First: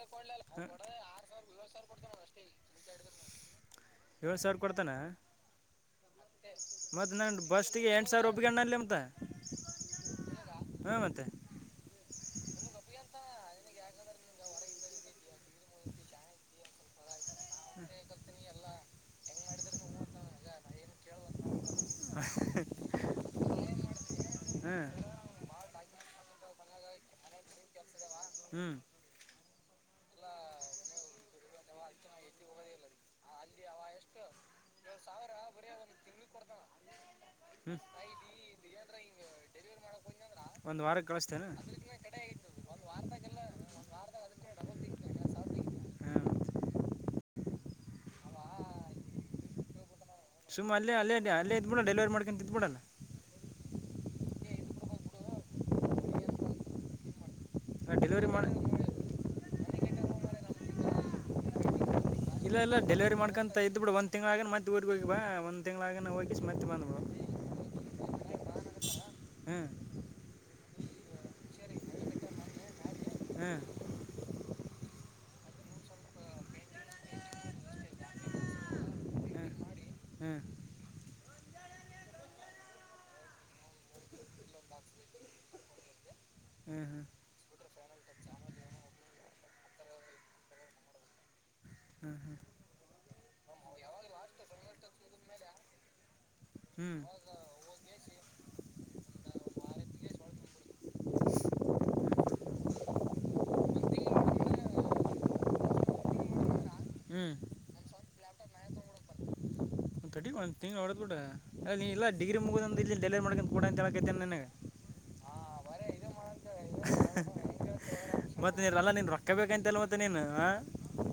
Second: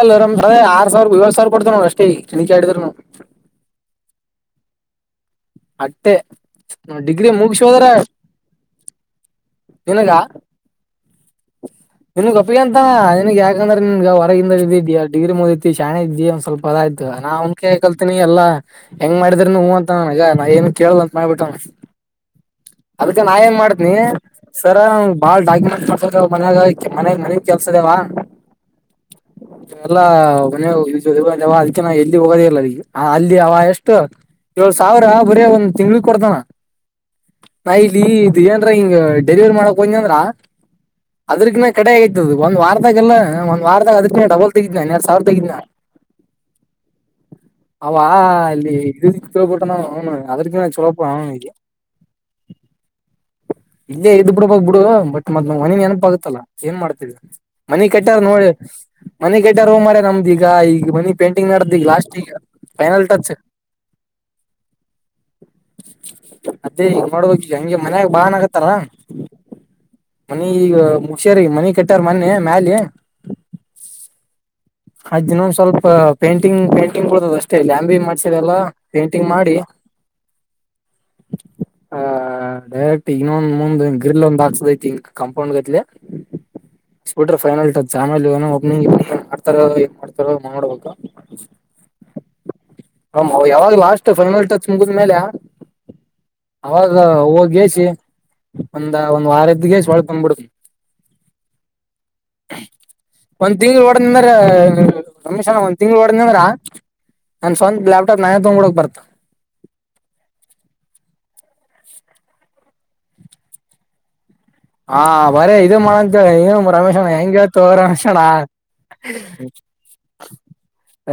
ಎಳಿಲ್ಲ ಆರ್ ಸಾವಿರ ಏಳ ಸಾವಿರಡ್ತ್ ನ ಅಷ್ಟೇಿ ಆಡಿದ್ ನನುವು ಏಳು ಸಾವಿರ ಕೊಡ್ತಾನ ಅಟ್ಟೆ ಮತ್ತ ಡಿಗ್ರಿ ನನ್ ಮುಗಿಸೋದ್ರ ಬಸ್ಿಗೆ ಎಂಟ ಸಾವಿರ ಒಪಿಗ ಅಲ್ಲಿ ಎಮಂತ ನಿನಗ ಹಾ ಮತ್ತೆ ನಿನ್ಗ್ ಅಪ್ಪಿ ಅಂತ ನಿನಗ್ ಯಾಕಂದ್ರೆ ನಿನ್ಗ ಹೊಗಿಂದ ಇದ ಡಿಗ್ರಿ ಮದೈತಿ ಶೆ ಇದ್ದ ಒಂದ್ ಸ್ವಲ್ಪ ಹದಯ್ತು ನಾ ಅವನ್ಕ ಕಲ್ತೀನಿ ಎಲ್ಲಾ ಹೆಂಗ್ ಮಾಡಿದ್ರಿ ನೂ ಅಂತಗ ನಾ ಏನ್ ಕೇಳಲ್ ಅಂತ ಮಾಡ್ಬಿಟ್ಟ [unintelligible] ಅದಕ್ಕೆ ನಾ ಏನ್ ಮಾಡತನಿ ಸರ ಹಾಂ ಬಾಳ್ ಡಾಕ್ಯುಮೆಂಟ್ಸ್. ಮನಾಗ ಮನಗ್ ಮನಗ್ ಕೆಲ್ಸದೆೇವಾ. ಹ್ಞೂ ಎಲ್ಲ ಮ ಅದಕ್ಕೆ ಎಲ್ಲಿ ಹೋಗೋದಲ್ಲ ಅ ಅಲ್ಲಿ ಅವ ಎಷ್ಟು. ಏಳ್ು ಸಾವಿರ ಬರೀ ಒಂದ್ ತಿಂಗಳಕ್ ಕೊಡ್ತಾನ ಬಾ ಇಲ್ಲಿ ಇದು ಏನ್ರ ಹಿಂಗ ಡೆಲಿವರಿ ಮಾಡಕ್ ಹೊದಿ ಅಂದ್ರ ಒಂದು ವಾರ ಕಳಸ ಅದ್ರಕನ ಕಡೆ ಆಗತದ ಒಂದ ವಾರದಾಗೆಲ್ಲ ಒಂದ್ ವಾರದಾಗ ಅದಕ್ಕ ಡಬಲ್ ತೆಗ ಹಣ್ಯಡ್ ಸಾವಿರ ತಗಿತಿನಾ ಹಾಂ ಅವ ಇಲ್ಲಿ ಇ ತಿಲಪಟ್ಟ ಅವ ಅದಕ ನಾ ಚಲೋಪ ಅೇಡ ಅವನಿಗೆ ಅಲ್ಲ ಇದ ಬಿಡ ಡೆಲಿವರಿ ಮಾಡ್ಕಂತ ಇದಬೇಡಣ ಇಲ್ಲೇ ಇದ್ ಬಿಡ ಬಾಗ ಬಿಡು ಬಟ್ ಮತ್ತ ನ್ ಮನಿಗ್ ನೆನಪ ಆಗತ್ತಲ್ಲ ಏನ್ ಮಾಡ್ತರಿ ಮನಿ ಕಟ್ಟಾರ ಡೆಲಿವರಿ ನೋಡ ಮಾಡಿ ಮನಿ ಕಟ್ಟಾರ್ ಹೂ ಮಾರ ನಮ್ದ ಈಗ ಈಗ ಮನಿ ಪೇಂಟಿಂಗ್ ನಡ್ದ ಈಗ ಲಾಸ್ಟ್ ಈಗ ಇಲ್ಲ ಇಲ್ಲ ಫೈನಲ್ ಡೆಲಿವರಿ ಟಚ್ ಮಾಡ್ಕಂತ ಇದ್ದ್ ಬಿಡು ಒಂದ ತಿಂಗ್ಳಗನ ಮತ್ತೆ ಹೋಗ ಹೋಗ ಬಾ ಒಂದ ತಿಂಗಗಳಳಗಾನ ಹೋಗಿಸಿ ಮತ್ತೆ ಅದೇ ಬಂದ್ಬ ಈಗ ಹಂಗೆ ಮನ್ಾಗ ಬಾ ಅನಗತ್ತಾರ ಹ್ಞೂ ಮನಿ ಈಗ ಹಷ್ಯಾರಿ ಮನಿ ಕೆಟ್ಟಾರ ಮೊನ್ನೆ ಮ್ಯಾಲ ಹಾ ಅಜ್ಜಿನ ಒಂದ್ ಸ್ವಲ್ಪ ಪೇಂಟಿಂಗ್ ಪೇಂಟಿಂಗ್ ಉಳಾದದ ಅಷ್ಟೇ ಲ್ಯಂಬಿ ಮಾಡ್ಸಿದೆಲ್ಲ ಪೇಂಟಿಂಗ್ ಮಾಡಿ ಹ್ಞೂ ಹ್ಞೂ ಹ ಡೈರೆಕ್ಟ್ ಇನ್ನೊಂದ್ ಮುಂದ್ ಗ್ರಿಲ್ ಒಂದ್ ಹಾಕ್ಸದಐತಿ ಕಾಂಪೌಂಡ್ ಗತ್ಲೆ ಹಾ ಹಾ. ಬಿಡ್ರ ಫೈನಲ್ಟ ಜಾಮ ಓಪನ ಮಾಡ್ತಾರ ಏನ್ ಮಾಡ್ತಾರೋಡ್ಬೇಕ ಹಾ ಹಾ ಹ ಯಾವಾಗ ಲಾಸ್ಟ್ ಫೈನಲ್ ಟಚ್ ಮುಗಿದ್ೇ ಹ್ಞೂ ಅವಾಗ ಹ್ಞೂ ಹೋದಸಿ ಒಂದ ಒಂದ್ ವಾರದಸಿ ಒಳೆ ಬಂದ್ಬಿಡ್ತಿ ಒಂದ್ ತಿಂಗ್ಳ ಓಡದಂದ್ರ ರಮೇಶ್ನ ಒಂದ್ ತಿಂಗ್ಳ ಓಡದ ಅಂದ್ರ ಹ್ಮ್ ಒಂದವ ಲ್ಯಾಪಟಪ್ ನ ತಗೊಂಡೊಕ್ ಬತಾ ಥತಿಗ ಒಂದ್ ತಿಂಗಳು ಹೊಡದ್ ಬಿಿಟ್ಟ ನೀಲ್ಲ ಡಿಗ್ರ ಮುಗುದಂದ್ರ ಇಲ್ಲಿ ಡೈಲಿ ಮಾಡಕೊಂಡು ಕೂಡ ಅಂತ ಹೇಳಳ್ಕೈತೇನೆ ನನಗೆ ಹಾ ಬರೇ ಇದೇ ಬರ ಇ ಮಾಡಂತೇಳಿ ಏನು ರಮೇಶಣ್ಣ ಮಾಡ ಹೆಂಗ್ ಹೇಳ್ತೋ ರಮೇಶಣ್ಣ ಇವತ್ತ ನೀರಲ್ಲ ನೀನ್ ರಕ್ತ ಕಬೇಕಂತಲ್ಲ ಮತ್ತೆ ನೀನು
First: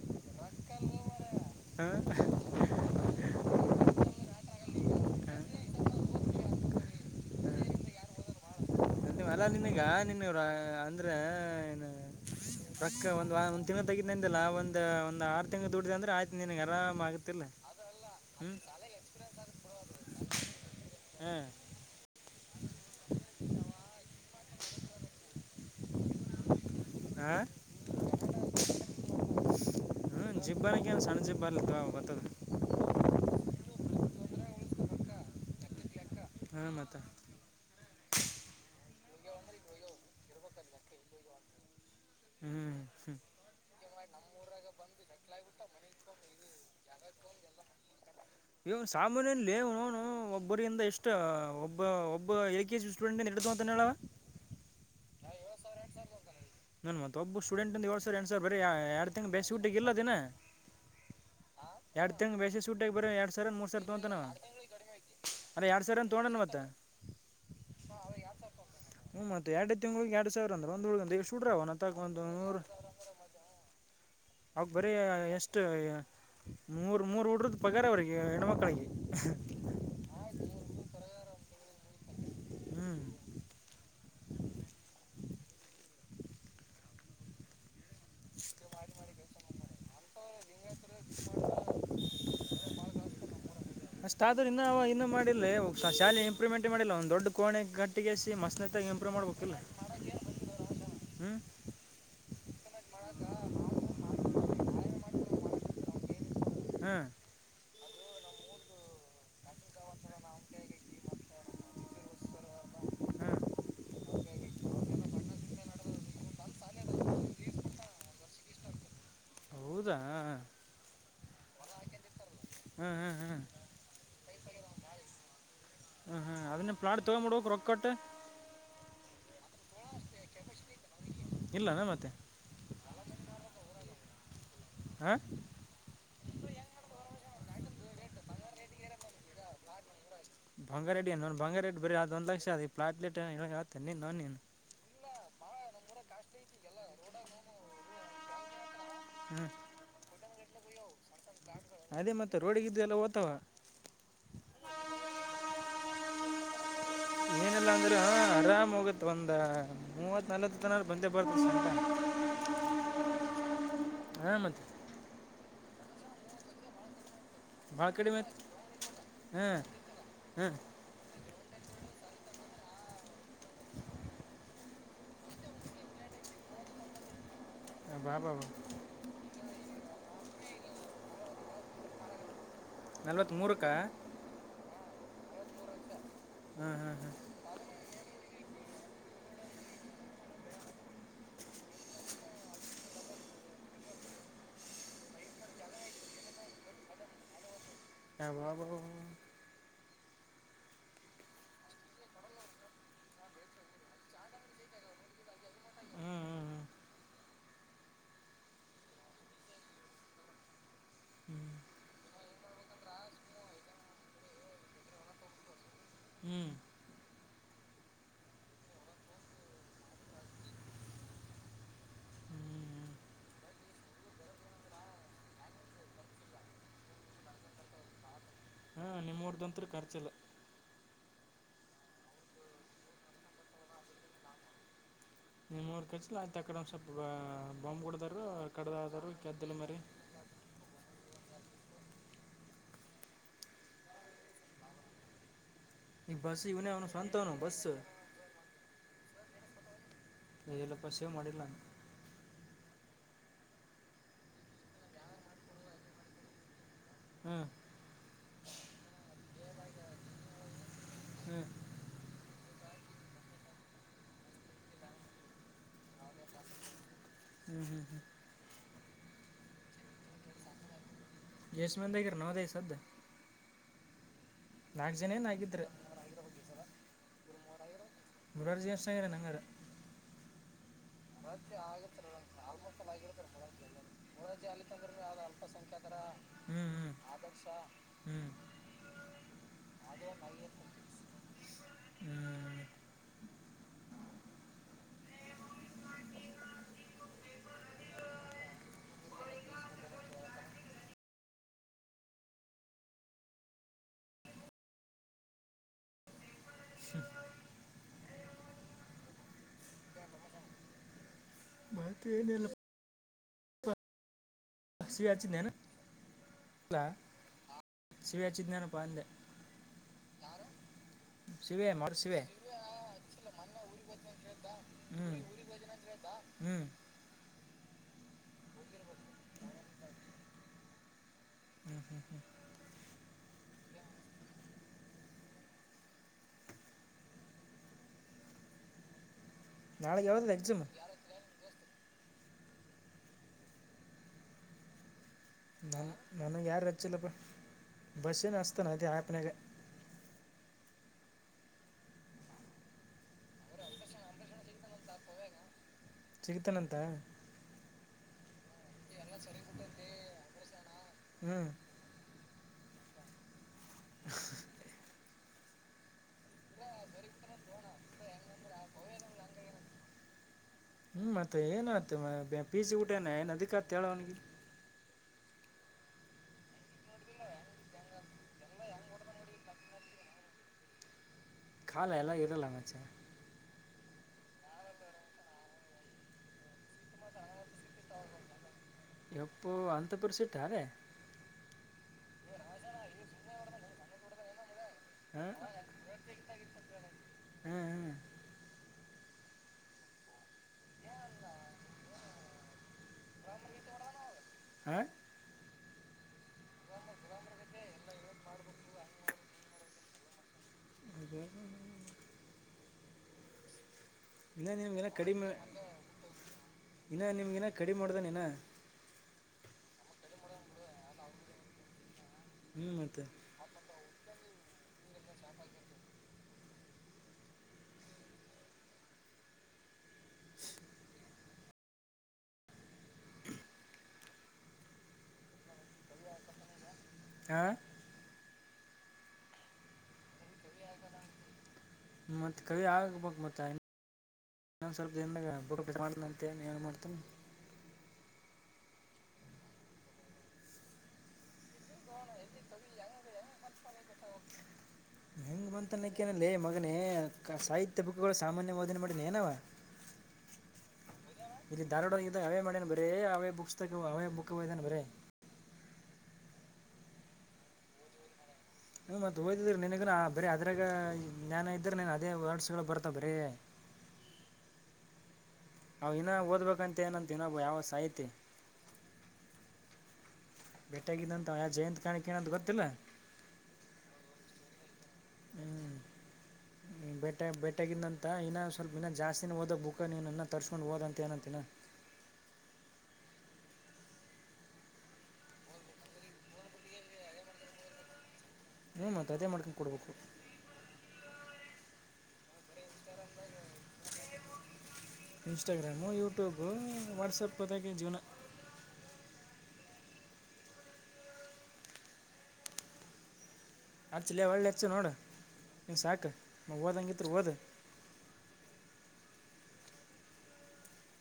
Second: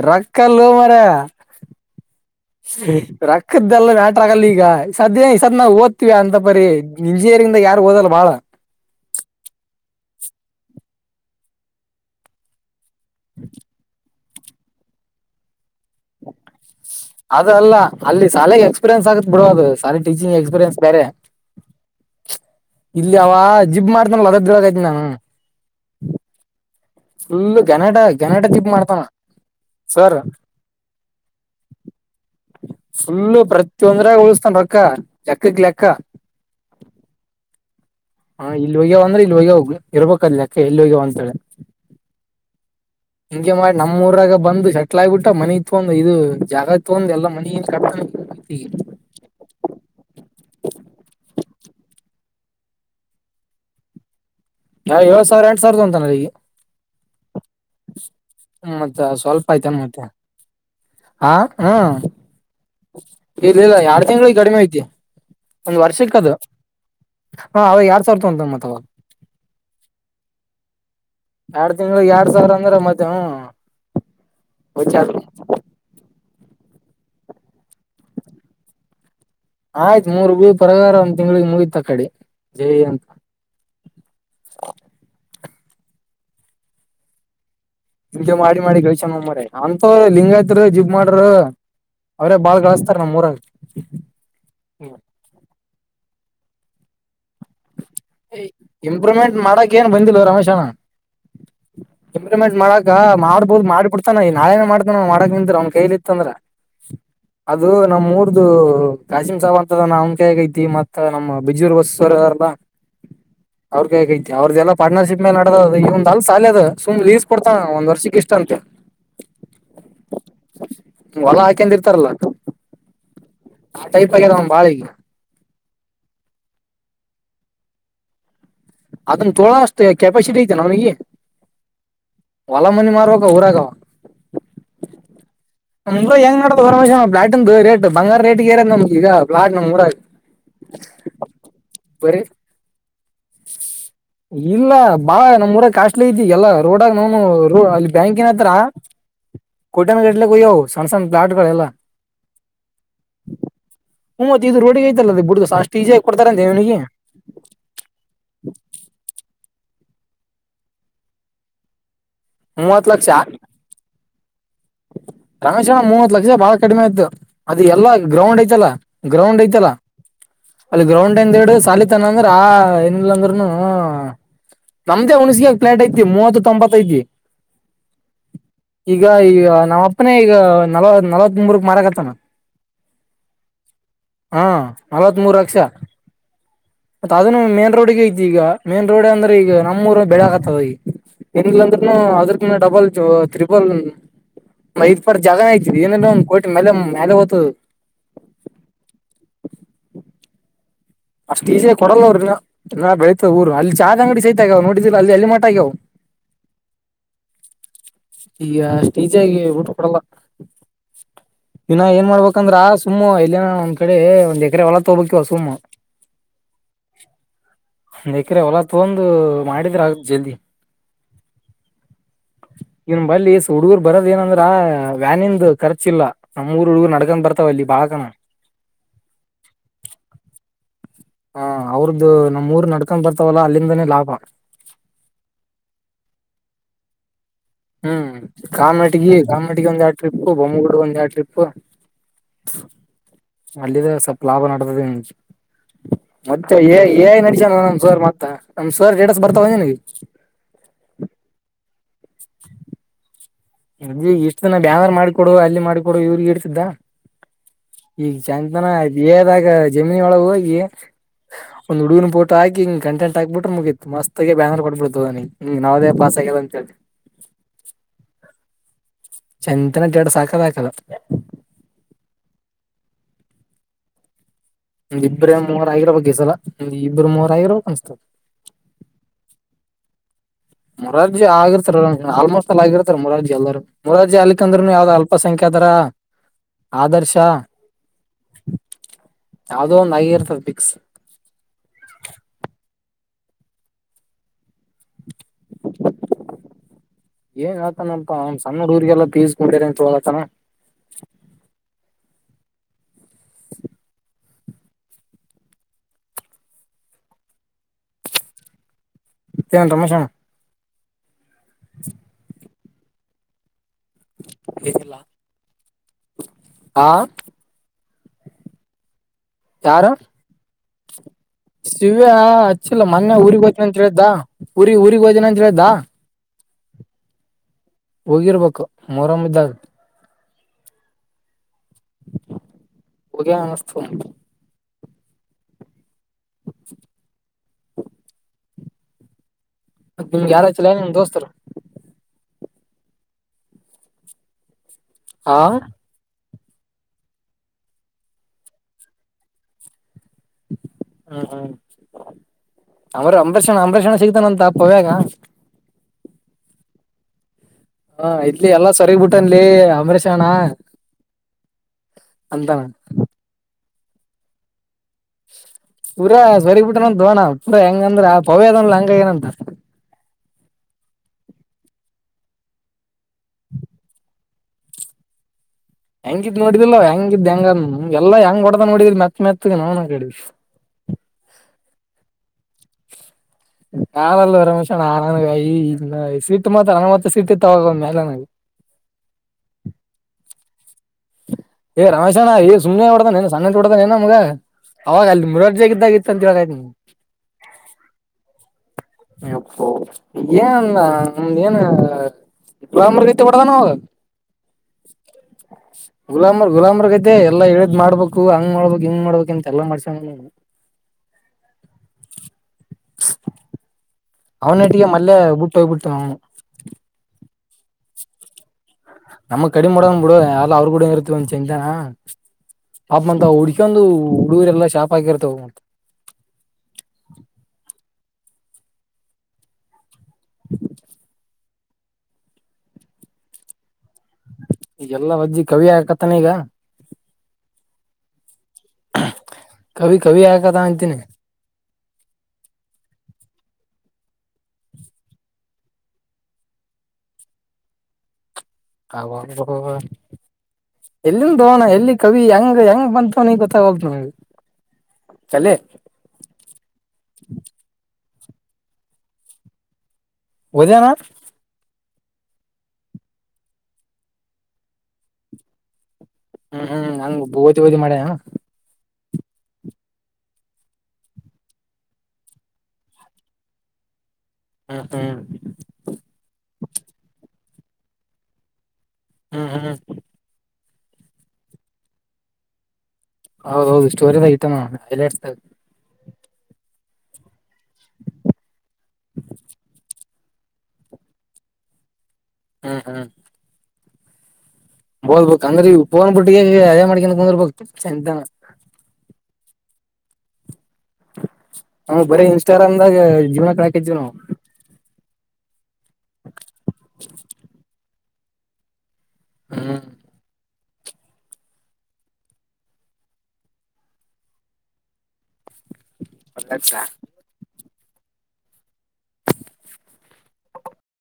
ರೊಕ್ಕ ಇಲೋ ಮರಯ ಹಾ ರೊಕ್ಕದ್ದೆಲ್ಲ ನ್ಯಾಟ್ರ ಆಗಲ್ಲ ಈಗ ಸದ್ಯ ಈ ಸದ್ ನಾ್ ಓದ್ತಿವಿ ಅಂತ ಬರಿೀ ಇಂಜಿನಿಯರಿಂಗ್ ಯಾರುಓದಲ್ಲ ಬಾಳ ನೀವ್ಲ್ಲ ನಿನ್ಗ ನಿನ್ನವ್ರ ಅಂದ್ರೆ ಏನು ಪಕ್ಕ ಒಂದ ಒಂದ್ ತಿಂಗಳು ತೆಗಿದ್ಂದಲ್ಲ ಒಂದ್ ಒಂದ್ ಆರು ತಿಂಗಳು ದುಡ್ದೆ ಅಂದ್ರೆ ಆಯ್ತು ನಿನಗೆ ಆರಾಮ ಆಗುತ್ತಿಲ್ಲ ಅದಲ್ಲ ಅಲ್ಲಿ ಹ್ಞೂ ಶಾಲೆಗೆ ಎಕ್ಸ್ಪೀರಿಯನ್ಸ್ ಆಗತ್ ಬಿಡುವ ಅದು ಶಾಲ ಟಚಿಂಗ ಎಕ್ಸ್ೀರಿಯನ್ಸ್ೇರೆ ಹಾಂ ಇಲ್ಲಿ ಅವ ಜಿಬ್ ಮಾಡ್ತನ ಅದದ್ದಳಗಐ ನಾನು ಹಾಂ ುಲ್ಲು ಘಟ ಘನಟ ಜಿಪ್ ಮಾಡ್ತಾನ ಸರ್ ಹ್ಮ ಜಿಬ್ಬ ಸ್ಣ ಜಿಬ್ಬಲ್ಲತ ಫುಲ್ಲು ಪ್ರತಿಯೊಂದ್ರಾಗ ಉಳಿಸಸ್ತಾನ ರೊಕ್ಕ ಲೆಕ್ಕಕ್ ಲೆಕ್ಕ ಹಾ ಮತ್ತ ಹಾ ಇಲ್ಲಿ ಹೋಗ್ಯವ ಅಂದ್ರೆ ಇಲ್ಲಿ ಹೋಗ್ಯ ಹೋಗ್ಿ ಇರ್ಬೇಕಕ್ ಅಲ್ಲಿಾಕ ಎಲ್ಲಿ ಹೋಗ್ಯವ ಅಂತೇಳೆ ಹ್ಞೂ ಹ್ಞೂ ಹಿಂಗೆ ಮಾಡ ನಮ್ಮೂಊರಾಗ ಬಂದು ಸೆಟ್ಲ್ ಆಗ್ಬಿಟ್ಟ ಮನ ಇತ್ಕಂದು ಇದು ಜಾಗ ತೊಂದ ಎಲ್ಲ ಮನಿ ಏನ್ ಕಟ್ತ ಯೋ ಕಾಮೂನಲ್ಲಿ ನೋನು ಒಬ್ಬರಿಂದ ಎಷ್ಟು ಒಬ್ಬ ಒಬ್ಬ ಎ ಕೆ ಸಿ ಸ್ಟೂಡೆಂಟ್ ಏನ್ಡತು ಅಂತ ಹೇಳ ಯಾವಏಳ್ ಸಾವಿರ ಎಂಟ ಸಾವಿದಂತ ನನಗೆ ನಾನನ್ ಮತ್ತ ಒಬ್ಬ ಸೂಡೆಂಟ್ಂದು ಏಳ ಸಿ ಎರಡು ಸಾವರ್ ಬರ ಮತ್ತ ಎಡು ತಿಂಗ್ ಸ್ವಲ್ಪ ಆಯ್ತನ್ ಬೇಸಿಟಿಗೆ ಇಲ್ಲ ಮತ್ತೆ ದಿನ ಹಾ ಹಾ ಎರಡ್ ತಂಗ ಬೇಸ ಸೂಟಾಗಿ ಬರ ಎರಡ್ ಸಾವಿರಂದ ಇಲ್ಲ ಮೂರ್ ಇಲ್ಲ ಸಾವಿರ ಎರಡ್ ತಗತನ ತಿಂಗಳಿಗೆ ಕಡಿಮೆ ಐತಿ ಒಂದ್ ವರ್ಷಕ್ಕ ಅದು ಹ ಅವಾಗ ಯಾರ್ ಸಾವಿರದಂತ ಮತ ಅವಾಗ ಹ್ಮ್ ಮತ್ತೆ ಎರಡುಐ ತಿಂಳಗ್ ಎಡ್ ಸಾವಿರ ಅಂದ್ರ ಒಂದ ಹುಳಗ ಅ ಈಗ ಶುಡ್ರ ಅವ ಅತ್ತಕ್ ಒಂದು ನೂರು ತ್ತ ಅವ ಬರೀ ಎಷ್ಟು ಮೂರ್ ಮೂರ್ ಹಡ್ರದ ಪಗಾರ ಅವ್ರಿಗೆ ಹೆಣ್ಮಕ್ಕಳಿಗೆ ಆಯ್ತು ಮೂರು ಬಿ ಪ್ರರಕಾರಾರ ಒಂದ್ ತಿಂಗಳಿಗೆ ಮುಗಿತ ಕಡೆ ಜೈ ಹ್ಞೂ ಅಂತ [unintelligible] ನಿಜೆ ಮಾಡಿ ಗಳಸನ್ ಮ್ರ ಅಂತವ ಲಿಂಗಯತ್ ಜಿಬ್ ಮಾಡ್ರ ಅವ್ರೇ ಬಾಳ್ ಕಳಸ್ತಾರ ನಮ್ಮೂರಾಗ ಅಷ್ಟ ಆದ್ರೂ ಇನ್ನು ಇನ್ನುೂ ಮಾಡಿಲ್ಲ ಶಾಲೆ ಇಂಪ್ರೂವ್ಮೆಂಟ್ ಮಾಡಿಲ್ಲ ಒಂದಂದು ದೊಡ್ಡ ಕೋಣೆಗೆಟ್ಟ ಒಟ್ಟಿಗೆಸಿ ಮಸ್ನೆತ್ತ ಇಂಪ್ರೂವ್ ಇಂಪ್ರೂವ್ಮೆಂಟ್ ಮಾಡ್ಬೇಕಿಲ್ಲ ಮಾಡಕ್ ಹ್ಮ ಇಂಪಲಿಮೆಂಟ್ ಮಾಡಕ ಮಾಡ್ಬೋದು್ ಮಾಡಿಬಿಡ್ತಾನ ಈ ನಾಳೆನ ಮಾಡ್ತಾನ ಮಾಡಕ್ ನಿಂದ್ರ ಅವ್ನ್ ಕೈಲಿ ಇತ್ತಂದ್ರ ಹ್ಮ ಅದು ನಮ್ಮ್ೂಊರ್ದು ಕಾಜಿಮ ಸಾವ್ ಅಂತದ ನ ಅವನ್ಕಾಯಗ ಐತಿ ಮತ್ತ ನಮ್ಮ್ ಬಿಜೂರ್ ಬಸ್ಸವರಾರಲ್ಲ ಅವ್ರಗ ಹೇೈಐತಿ ಅವ್ರದದೆಲ್ಲ ಪಾರ್ಟನರ್ಶಿಪ್ ಮೇಲೆಡದ ಈ ಒಂದು ಅಲ್ ಸಾಲ ಅ ಸು್ ಲೀಸ್ ಕೊತ ಒಂದ ವರ್ಕ್ ಇಷ್ಟ ಅಂತೆ ಹೌದಾ ಹೊಲ ಹಾಕೊಂಡಿರ್ತಾರಲ್ಲ ಹ್ಮ್ ಹ್ಮ್ ಹ್ಮ್ ಆ ಟೈಪ ಆಗದ ಬಾಳಿಗೆ ಹ್ಮ ಹ್ಮ್ ಅದನ್ನ ಪ್ಲಾಟ್ ತೊಗೊಂಡಂಬಡ್ಬೇಕಕ್ ರೊ ಕೊಟ್ಟ ಅದನ್ ತೊಳೋ ಅಷ್ಟ ಕೆಪಾಸಿಟಿ ಐತೆನ ಅವನಿಗೆ ಇಲ್ಲಾನ ಮತ್ತೆ ಹೊಲ ಮನಿ ಮಾರ್ಬೇಕ ಊರಾಗ ಹಾ ನಮಗು ಹೆಂಗನಡದ ಪರಮೇಶ್ ಅಣ್ಣ ಪ್ಲಾಟಿನಂದ ರೇಟ್ ಬಂಗಾರ ರೆಟಗೆ ಏರೆತಿ ನಮಗ್ ಈಗ ಪ್ಲಾಟ ನಮ್ಮ ಊರಾಗ ಬಂಗಾರ ರೆಟ ಏನೋ ಬಂಗಾರ ರೆಟ ಬರೀ ಅದ ಒಂದ ಲಕ್ಷದ ಪ್ಲಾಟ್ಟ್ ರೈಟ್ ಏನ ಹೇಳತಿನ್ ನೀನ್ ಅವ್ನ ನಿನ್ ಇಲ್ಲ ಬಾಳ ನಮ್ ಊರಾಗ ಕಾಸ್ಟ್ಲಿ ಐತಿ ಈಗ ಎಲ್ಲ ರೋಡಾಗ ಅವ್ನುರೋ ಅಲ್ಲಿ ಬ್ಯಾಂಕಿನ ಹತ್ರ ಹ್ಮ [inaudible] ಕೊಟ್ಯಾನ್ ಗಟ್ಲೆ ಹೋಗ್ಯಾವ ಅದೇ ಮತ್ತೆ ರೋಡಿಗೆ ಇದ್ವ ಎಲ್ಲ ಓತ್ತಾವ ಹ್ಮ್ತ ಇದು ರೋಡಿಗ ಐತಿ ಅದು ಬಿಡ್ಡುು ಅಷ್ಟ ಈಜಿ ಆಗಿ ಕೊಡ್ತ ಅೇವನಿಗೆ ಏನೆಲ್ಲಾ ಅಂದ್ರೆ ಆರಾಮ ಹೊಗತ್ ಒಂದ ಮೂವತ್ ನಲ್ವತ್ ಜನ ಬಂದೆ ಬರ್ತ ಸಂತ ಮೂವತ್ ಲಕ್ಷ ಹಾ ಮತ್ತ್ ಕಾಣೆಶಣ್ಣ ಮೂವತ್ ಲಕ್ಷ ಬಾಳ ಕಡಿಮೆ ಆಯ್ತು. ಅದ ಭಾಳ ಎಲ್ಲಾ ಕಡಿಮೆ ಆಯ್ತು ಗ್ರೌಂಡ್ ಐತಲ್ಲ ಗ್ರೌಂಡ್ ಹಾ ಐತಲ್ಲ ಹಾ ಅಲ್ಲಿ ಗ್ರೌಂಡ್ ಹಿಡಿದು ಸಾಲಿತನ್ ಅಂದ್ರ ಆ ಏನಿಲ್ಲ ಅಂದ್ರನು ನಮ್ದೆ ಹುಣಸೇಗ್ಯಾಗ್ ಪ್ಲಾಟ್ ಐತಿ ಮೂವತ್ತು ತೊಂಬತ್ತೈಐತಿ. ಹಾ ಬಾ ಬಾ ಬಾ ಈಗ ಈಗ ನಮ್ಮ ಅಪ್ಪನ ಈಗ ನಲ್ವತ್ ನಲವತ್ ಮೂರಕ್ ಮಾರಕತ್ತಾನ ನಲ್ವತ್ತ್ಮೂರಕ್ಕಾ ಹಾ ನಲವತ್ತ್ಮೂರಲಕ್ಷ ಹಾ ಹಾ ಮತ್ತ ಹಾ ಅದನ್ನು ಮೇನ್ ರೋಡ್ಗೆ ಐತಿ ಈಗ ಮೇನ್ ರೋಡ್ ಅಂದ್ರೆ ಈಗ ನಮ್ಮ್ಊರ ಬೆಳೆಕತದ ಈಗ. ಇದ್ಲ ಅಂದ್ರರುನು ಅದಕ್ಕ ಡಬಲ್ ತ್ರಿಬಲ್ ಮ ಪರ ಜಾಗನ್ ಆಯ್ತಿ ಏನ ಒ ಕೋಿ ಮೇ ಮೇಲೆಓದತು ಆಬಾಬಾ ಬಾ. ಅಷ್ಟ ಈಜಿ ಆಗಿ ಕೊಡಲ್ಲ ಅವ್ರ ಇನ್ನು ಇನ್ನಾ ಬೆಳಿತದ ಊರು ಅಲ್ಲಿ ಚಾದ ಅಂಗಡಿ ಸಹಿತ ಆಗ್ಯವು ನೋಡಿದ್ರ ಅಲ್ಲಿ ಅಲ್ಲಿ ಮಾಟ ಆಗ್ಯಾವ ಆಗ್ಯಾವವು ಹ್ಮ್ ಹ್ಮ್ ಹ್ಮೂ. ಈಗ ಅಷ್ಟ ಈಜಿ ಆಗಿ ಬಿಟ್ ಕೊಡಲ್ಲ. ಹ್ಮ್ ಇನ್ನಾ ಏನ್ ಮಾಡ್ಬೇಕಂದ್ರ ಸುಮ್ಮು ಇಲ್ಲಿನ ಒಂದ್ ಕಡೆ ಒಂದ್ ಎಕರೆ ಹೊಲ ತಗೊಬೆಕಿವ ಸುಮ್ ಹ್ಮು. ಒಂದ ಎಕರೆ ಹೊಲಾ ತಗೊಂಡ ಮಾಡಿದ್ರ ಆಗ ಜಲ್ದಿ ಹ್ಮ್ ಇನ್ ಬಲ್ಲಿ ಹುಡುಗರ್ ಬರೋದ ಏನಂದ್ರ ವ್ಯಾನಿಂದ ಖರ್ಚಿಲ್ಲ. ನಮ್ಮೂರು ಹುಡ್ಗೂರ ನಡಕೊಂತ ಬರ್ತಾವ ಅಲ್ಲಿ ಬಾಳಕನ್ನಾ ನಿಮ್ಮೂರ್ ದಂತ್ರು ಖರ್ಚಲ್ಲ. ಹ ಅವ್ರದ್ದು ನಮ್ಮುರ್ ನಡ್ಕೊಂಡ್ ಬರ್ತಾವಲ್ಲ ಅಲ್ಲಿಂದನೇ ಲಾಭ. ನಿಮ್ಮ ಊರುಕಚ್ಚಿಲ ಅತ್ತ ಕಡೆ ಒಂದ ಸ್ವಲ್ಪ ಬಾಂಬು ಹ್ಮ್ ಕೊಡದರು ಕಡೆ ತಾತರು ಕೆದ್ದಲು ಮರಿ ಟ್ರಿಪ ಬೊಮ್ಮಗೂಡ ಒಂದ್ ಯಾಡ ಟ್ರಿಪ್ ಅಲ್ಲಿದ ಸ್ವಲ್ಪ ಲಾಭ ನಡದದ [unintelligible] ಈಗ ಬಸ್ ಮತ್ತೆ ಇವನೇ ಏ ಅವನು ಸ್ವಂತ ಏನ ಅವನು ನಡಸ್ಯಾನ ಬಸ್ ನಮ್ ಸರ್ ಮತ್ತ ನಮ್ ಸರ್ ಸ್ಟೆಟಸ್ ಬರ್ತಾವ ನಿಂಗೆ ಏ ಇಲ್ಲಪ ಸೆವ್ ಮಾಡೀಲ್ ನಾ. ಇಷ್ಟ್ ದಿನ ಬ್ಯಾನರ್ ಮಾಡಿಕೊಡು ಅಲ್ಲಿ ಮಾಡಿಕೊಡು ಇವ್ರಿಗೆ ಇಡ್ತಿದ್ದಾ ಹಾ. ಈಗ ಸೆಂಚ್ತಾನ ಅದು ಎ ಐ ದಾಗ ಜಮೀನ್ ಒಳಗ ಹೋಗಿ ಹ್ಮ್. ಒಂದು ಹುಡುಗನ್ ಪೋಟ ಹಾಕಿ ಹಿಂಗ ಕಂಟೆಂಟ್ ಹಾಕ್ಬಿಟ್ಟ್ರ ಮುಗಿತ ಮಸ್ತಗೆ ಬ್ಯಾನರ್ ಕೊಟ್ ಬಿಡ್ತದ ಹಿಂಗ ನಾವೋದಯ ಪಾಸ್ ಆಗ್ಯಾದ ಅಂತ ಹೇಳಿ. ಹ್ಮ್ ಹ್ಮ್ ಹ್ಮ್. ಚೆಂತನ ಸ್ಟೇಟಸ್ ಹಾಕದ್ ಹಾಕದ ಎಸ್ ಮಂದಿದಾಗಿರ ನವೋದಯ ಈಸದ ಒಂದ್ ಜನ ಏನ್ ಇಬ್ರೇನ ಆಗಿದ್ರ ಮೂವರ ಆಗಿರಬೇಕ ಈ ಸಲ ಇಬ್ರು ಮೂವರ ಆಗಿರಬೇಕ ಅನಸ್ತದ ಮೂರಾಜಿಯೆಸ್ ಆಗೇರೇನ ಅಂಗರ ಮೊರಾರ್ಜಿ ಮತ್ತೆ ಆಗಿರ್ತಾರ ಆಗತ್ ನೊಡೊ ಆಲ್ಮೋಸ್ಟ್ ಅಲ್ಲಿ ಆಲ್ಮೋಸ್ಟಾಲ್ ಆಗಿರ್ತಾರ ಆಗಿರತ್ ಮೊರಾರ್ಜಿ ಎಲ್ಲರೂ ಮೊರಾರ್ಜಿ [unintelligible] ಅಲ್ಲಿ ಅಲಿಕಂದ್ರನು ಅಂದ್ರ ಯಾವ್ದ ಅಲ್ಪಸಂಖ್ಯಾತರ ಅಲ್ಪಸಂಖ್ಯಾತ ಹ್ಮ್ ಹ್ಮ್ ಆದರ್ಶ ಹ್ಮ್ ಯಾವವುದೋ ಒಂದ ಆಗಿರ್ತದೆ ಪಿಕ್ಸ್. ಹ್ಮ್ ಏನ್ ಹೇಳ್ತಾನೆನ್ನಪ್ಪಾ ಅವನ್ ಸಣ್ಣ ಹುಡುಗುರಿಗೆಲ್ಲ ಪೀಸ್ಕೊಡೇರಿ ಅಂತ ಹೊಲತ್ತನ ಮತ್ತೇನ್ ರಮೇಶಣ್ಣ ಮತ್ತ ಏನಿಲ್ಲ. ಅಣ್ಣ ಶಿವ್ಯೆ ಹಚ್ಚಿದ್ನೇನ ಹಚ್ಚಿಲ್ಲಾ ಹಾ ಶಿವ್ಯೆ ಹಚ್ಚಿದ್ನೆನಪಾ ಅಂದೆ ಯಾರ ಸಿವೆ ಮಾಡು ಶಿವ್ಯ ಸಿವೆ ಹಚ್ಚಿಲ್ಲ ಮೊನ್ನೆ ಊರಿಗೆ ಹೊತಿನಿ ಅಂತ ಹೇಳಿದ್ದ ಊರಿ ಊರಿಗ ಹ್ಮ್ ಹೋತಿನಿ ಅಂತ ಹೇಳಿದಾ ಹ್ಮ್ ಹೋಗಿರ್ಬೇಕ ಮೂರಮ್ಮ ಇದ್ದಾಗ ಹ್ಮ್ ಹ್ಮ್ ಹ್ಮ್ ಹೋಗ್ಯಾನಸ್ತದ [inaudible] ಈ ನಾಳೆಗೆ ಸದ್ ನಿನಗ್ ಯಾವ್ದದ ಯಾರ ಎಕ್ಸಾಮ್ ಅಚ್ಚಿಲೇನ ನಿಮ್ ದೋಸ್ತರ್ ಹಾ ನಾನ ನನಗ ಯಾರ ಹಚ್ಚಿಲ್ಲಪ್ಪ ಬಸ್ಸೆನ ಅಚ್ಚತ್ತಾನ ಅದ ಆ್ಯಪ್ನಾಗ ಹ್ಮ್ ಹ್ಮ್ ಅ ಅಂಬರಷಣ ಅಂಬರೇಷಣ ಸಿಗ್ತಾನಂತ ಪವ್ಯಾಗ ಸಿಗತನಂತ. ಹಾ ಇಲಿ ಎಲ್ಲಾ ಸೂರಿಗ್ಬಿಟ್ಟನ್ಲೇ ಅಂಬರೀಷಣ್ಣ ಹ್ಮ್ ಅಂತಾನ [inaudible] ಪೂರ ಸೊರಿಗ್ ಬಿಟ್ಟಾನಂತೊಣ ಪುರ ಹೆಂಗ ಅಂದ್ರ ಆ ಪವ್ಯ ಅದನಲ್ಲ ಹಂಗಾಗ್ಯನಂತ ಹ್ಮ್ ಮತ್ತೆ ಏನ್ ಹೇಳತ್ತಿ ಪೀಜಿ ಊಟೇನ ಏನ್ ಏದಿಕ್ಕ ಆತ್ತ ಹೇಳ ಅವನಿಗಿ ಹೆಂಗಿದ್ ನೋಡಿದಿಲ್ಲ ಹೆಂಗ ಇದ್ ಹೆಂಗ ಆದನ ಎಲ್ಲಾ ಹೆಂಗ್ ಹೊಡದ ನೋಡಿದಿಲ್ಲ ಮೆತ್ ಮೆತಗ್ ನೌನ ಅಕಡಿ ಕಾಲ ಎಲ್ಲ ಇರಲ ಮಚ್ಚ ಕಾಲಲ್ಲೊ ರಮೇಶಣ ನನಗ ಇಲ್ಲ ಸಿಟ್ಟ್ ಮತ್ ಅನಮತ್ ಸಿಟ್ಟ ಅವಾಗ ಅವನ ಮ್ಯಾಲ ನನಗ ಯಪ್ಪೊ ಅಂತಪರಿ ಸಿಟ್ಟಾಲೇ ಏ ರಮೇಶನ್ಣ ಏ ಸುಮ್ಮನೆ ಹೊಡದಾನೇನ ಸಣ್ಣಟೆ ಹೊಡದಾನ ಏನ್ ನಮಗ ಅವಾಗ ಅಲ್ಲ ಹಾಂ ಮೂರಾರ್ಜೆಗ ಇದ್ದಾಗಿತ್ತ ಅಂತ ಹೇಳಕತಿನಿ ಹ್ಮ್ ಹ್ಮ್ ಯಪ್ಪೊ ಏನ್ ನಮಗೇನ್ ಗುಲಾಮರಗತೇ ಹೊಡದಾನಾವಗ ಹಾ [inaudible] ಗುಲಾಮರ್ ಗುಲಾಂರ್ಗೈತೆ ಎಲ್ಲ ಹೇಳಿದ್ ಮಾಡ್ಬೇಕು ಹಂಗ್ ಮಾಡ್ಬೇಕು ಹಿಂಗ್ ಮಾಡಬೇಕ್ ಅಂತ ಎಲ್ಲ ಮಾಡ್ಸಂದನ [unintelligible] ಇನ್ನ ಅವ್ನಿಟ್ಟಿಗೆ ನಿಮ್ಗಿನ ಮಲ್ಯೆ ಕಡಿಮೆ ಬುಟ್ಟ ಹೋಗ್ಬ ಬಿಟ್ಟ ಅವನೌನ್. ಇನ್ನ ನಿಮ್ಗ ಇನ ಕಡಿಮ ಹೊಡ್ದಾನ ಇನ. ನಮಗ್ ಕಡಿಮ ಹೊಡ್ದಾನ್ ಬುಡು ಎಲ್ಲ ಅವ್ರ ಗೂಡನೆ ಇರತಿವಂತ ಚೆಂತಾನ ಹ್ಞೂ ಪಾಪ ಮತ್ತೆ ಮತ್ತ ಹಾ ಹುಡಿ ಒಂದು ಹಡುಗುರ ಎಲ್ಲಾ ಶಾಪ್ ಆಕಿರ್ತವ ಬುಡು ಈಗೆಲ್ಲಾ ವಜ್ಜಿ ಕವಿ ಆಗಕತಾನ ಈಗ ಹಾ ಕವಿ ಕವಿ ಆಗಕತಾನ ಅಂತೀನಿ ಹ್ಮ್ ಮತ್ತ್ ಕವಿ ಆಗ್ಬಕ್ ಮತ್ತ ಹಂಗ ನಾನನ್ ಸ್ವಲ್ಪ ಜ ಬು ಮಾಡ ಅಂತೆ ಏನ್ ಮಾಡ್ತ [unintelligible] ಹಬಾ ಹಬಾ.. ಎಲ್ಲಿಂದ ದೋಣ ಎಲ್ಲಿ ಕವಿ ಹೆಂಗ ಹೆಂಗ್ ಬಂತವನ ಗೊತ್ತಾಗೋತ್ ನಗ. ಹೆಂಗ್ ಬಂತನಕ್ಕನಲ್ಲಿ ಮಗನ ಸಾಹಿತ್ಯ ಕ ಬುಕ್ ಇಗಳು ಸಾಮಾನ್ಯ ಮದನೆ ಮಾಡನಿ ಏನವ ಓದ್ಯಾನಾ ಇಲ್ಲಿ ದಾರ್ವಾಡೋಗ ಅವೇ ಮಾಡೇನ್ ಬರೇ ಅವೇ ಬುಕ್ಸ್ ತ ಅವೇ ಬುಕ್ ಒಯದೆನಿ ಬರೀ ಹ್ಮ್ ಹ್ಮ್ ಹಂಗ್ ಭೂತಿ ಬದಿ ಮಾಡೆ ನೀ ಮತ್ತ ಓದಿದ್ರಿ ನಿನಗೂ ಬರೀ ಅದ್ರಾಗ ಧ್ಯಾನ ಇದ್ರೆ ನಿನ್ ಅದೇ ವರ್ಡ್ಸ್ಗಳು ಬರ್ತಾವೆ ಬರೆ. ಹಾ ಹಾ ಅವಾ್ ಇನ್ನ ಓದ್ಬೇಕಂತ ಏನಂತ ಇನ್ನೊಬ್ ಯಾವ ಸಾಹಿತಿ ಹ್ಮ್ ಹ್ಮ್ ಬೇಟಾಗಿದ್ದಂತ ಯ ಜಯಂತತ್ ಕಾಣಿಕ ನ ಅಂತ ಗೊತ್ತಿಲ್ಲ ಹೌದ ಹೌದು ಸೋಟರಿ ಇಟ್ಟನವ ಹೈಲೆಟ್ಸ್ ಹ್ಮ್ ಬ ಬೆಟಗಿದ್ದಂತ ಇನ್ನ ಸ್ವಲ್ಪ ಇನ್ನ ಜಾಸ್ತಿನ ಓದ ಬುಕ್ ಏನ್ ತರ್ಸ್ಕೊಂಡು ಹದಂತ ಏನಂತಿನನಾ ಹಾಂ ಹಾಂ ಬೋದಬೇಕಕ್ ಅಂದರ್ ಪೋನ್ ಬಿಟ್ಟಿಗೆ ಅದೇ ಮಾಡ್ಕ ಕುಂದಿರ್ಬೇಕು ಚಂತಾನ ಹ್ಮ್ ಮತ್ತೆ ಅದೇ ಮಾಡ್ಕೊಂಡು ಕೊಡ್ಬೇಕು ಹ ಬರೀ ಇನ್ಸ್ಟಾಗ್ರಾಮದಾಗ ಜಿವ ಕ ಹಾಕಿದ್ವಿ ನಾವು ಇನ್ಸ್ಟಾಗ್ರಾಮು ಯೂಟ್ಯೂಬು ವಾಟ್ಸಪ್ ಹೊತ್ತಗೆ ಜೀವನ ಹ್ಮ ಆ ಹಚಲ ಒಳ್ಳೆ ಅಚ್ಚು ನೋಡು ಇನ್ನ ಸಾಕು ನ ಲಕ್ಷ ಓದಂಗಿತ್ ಓದ.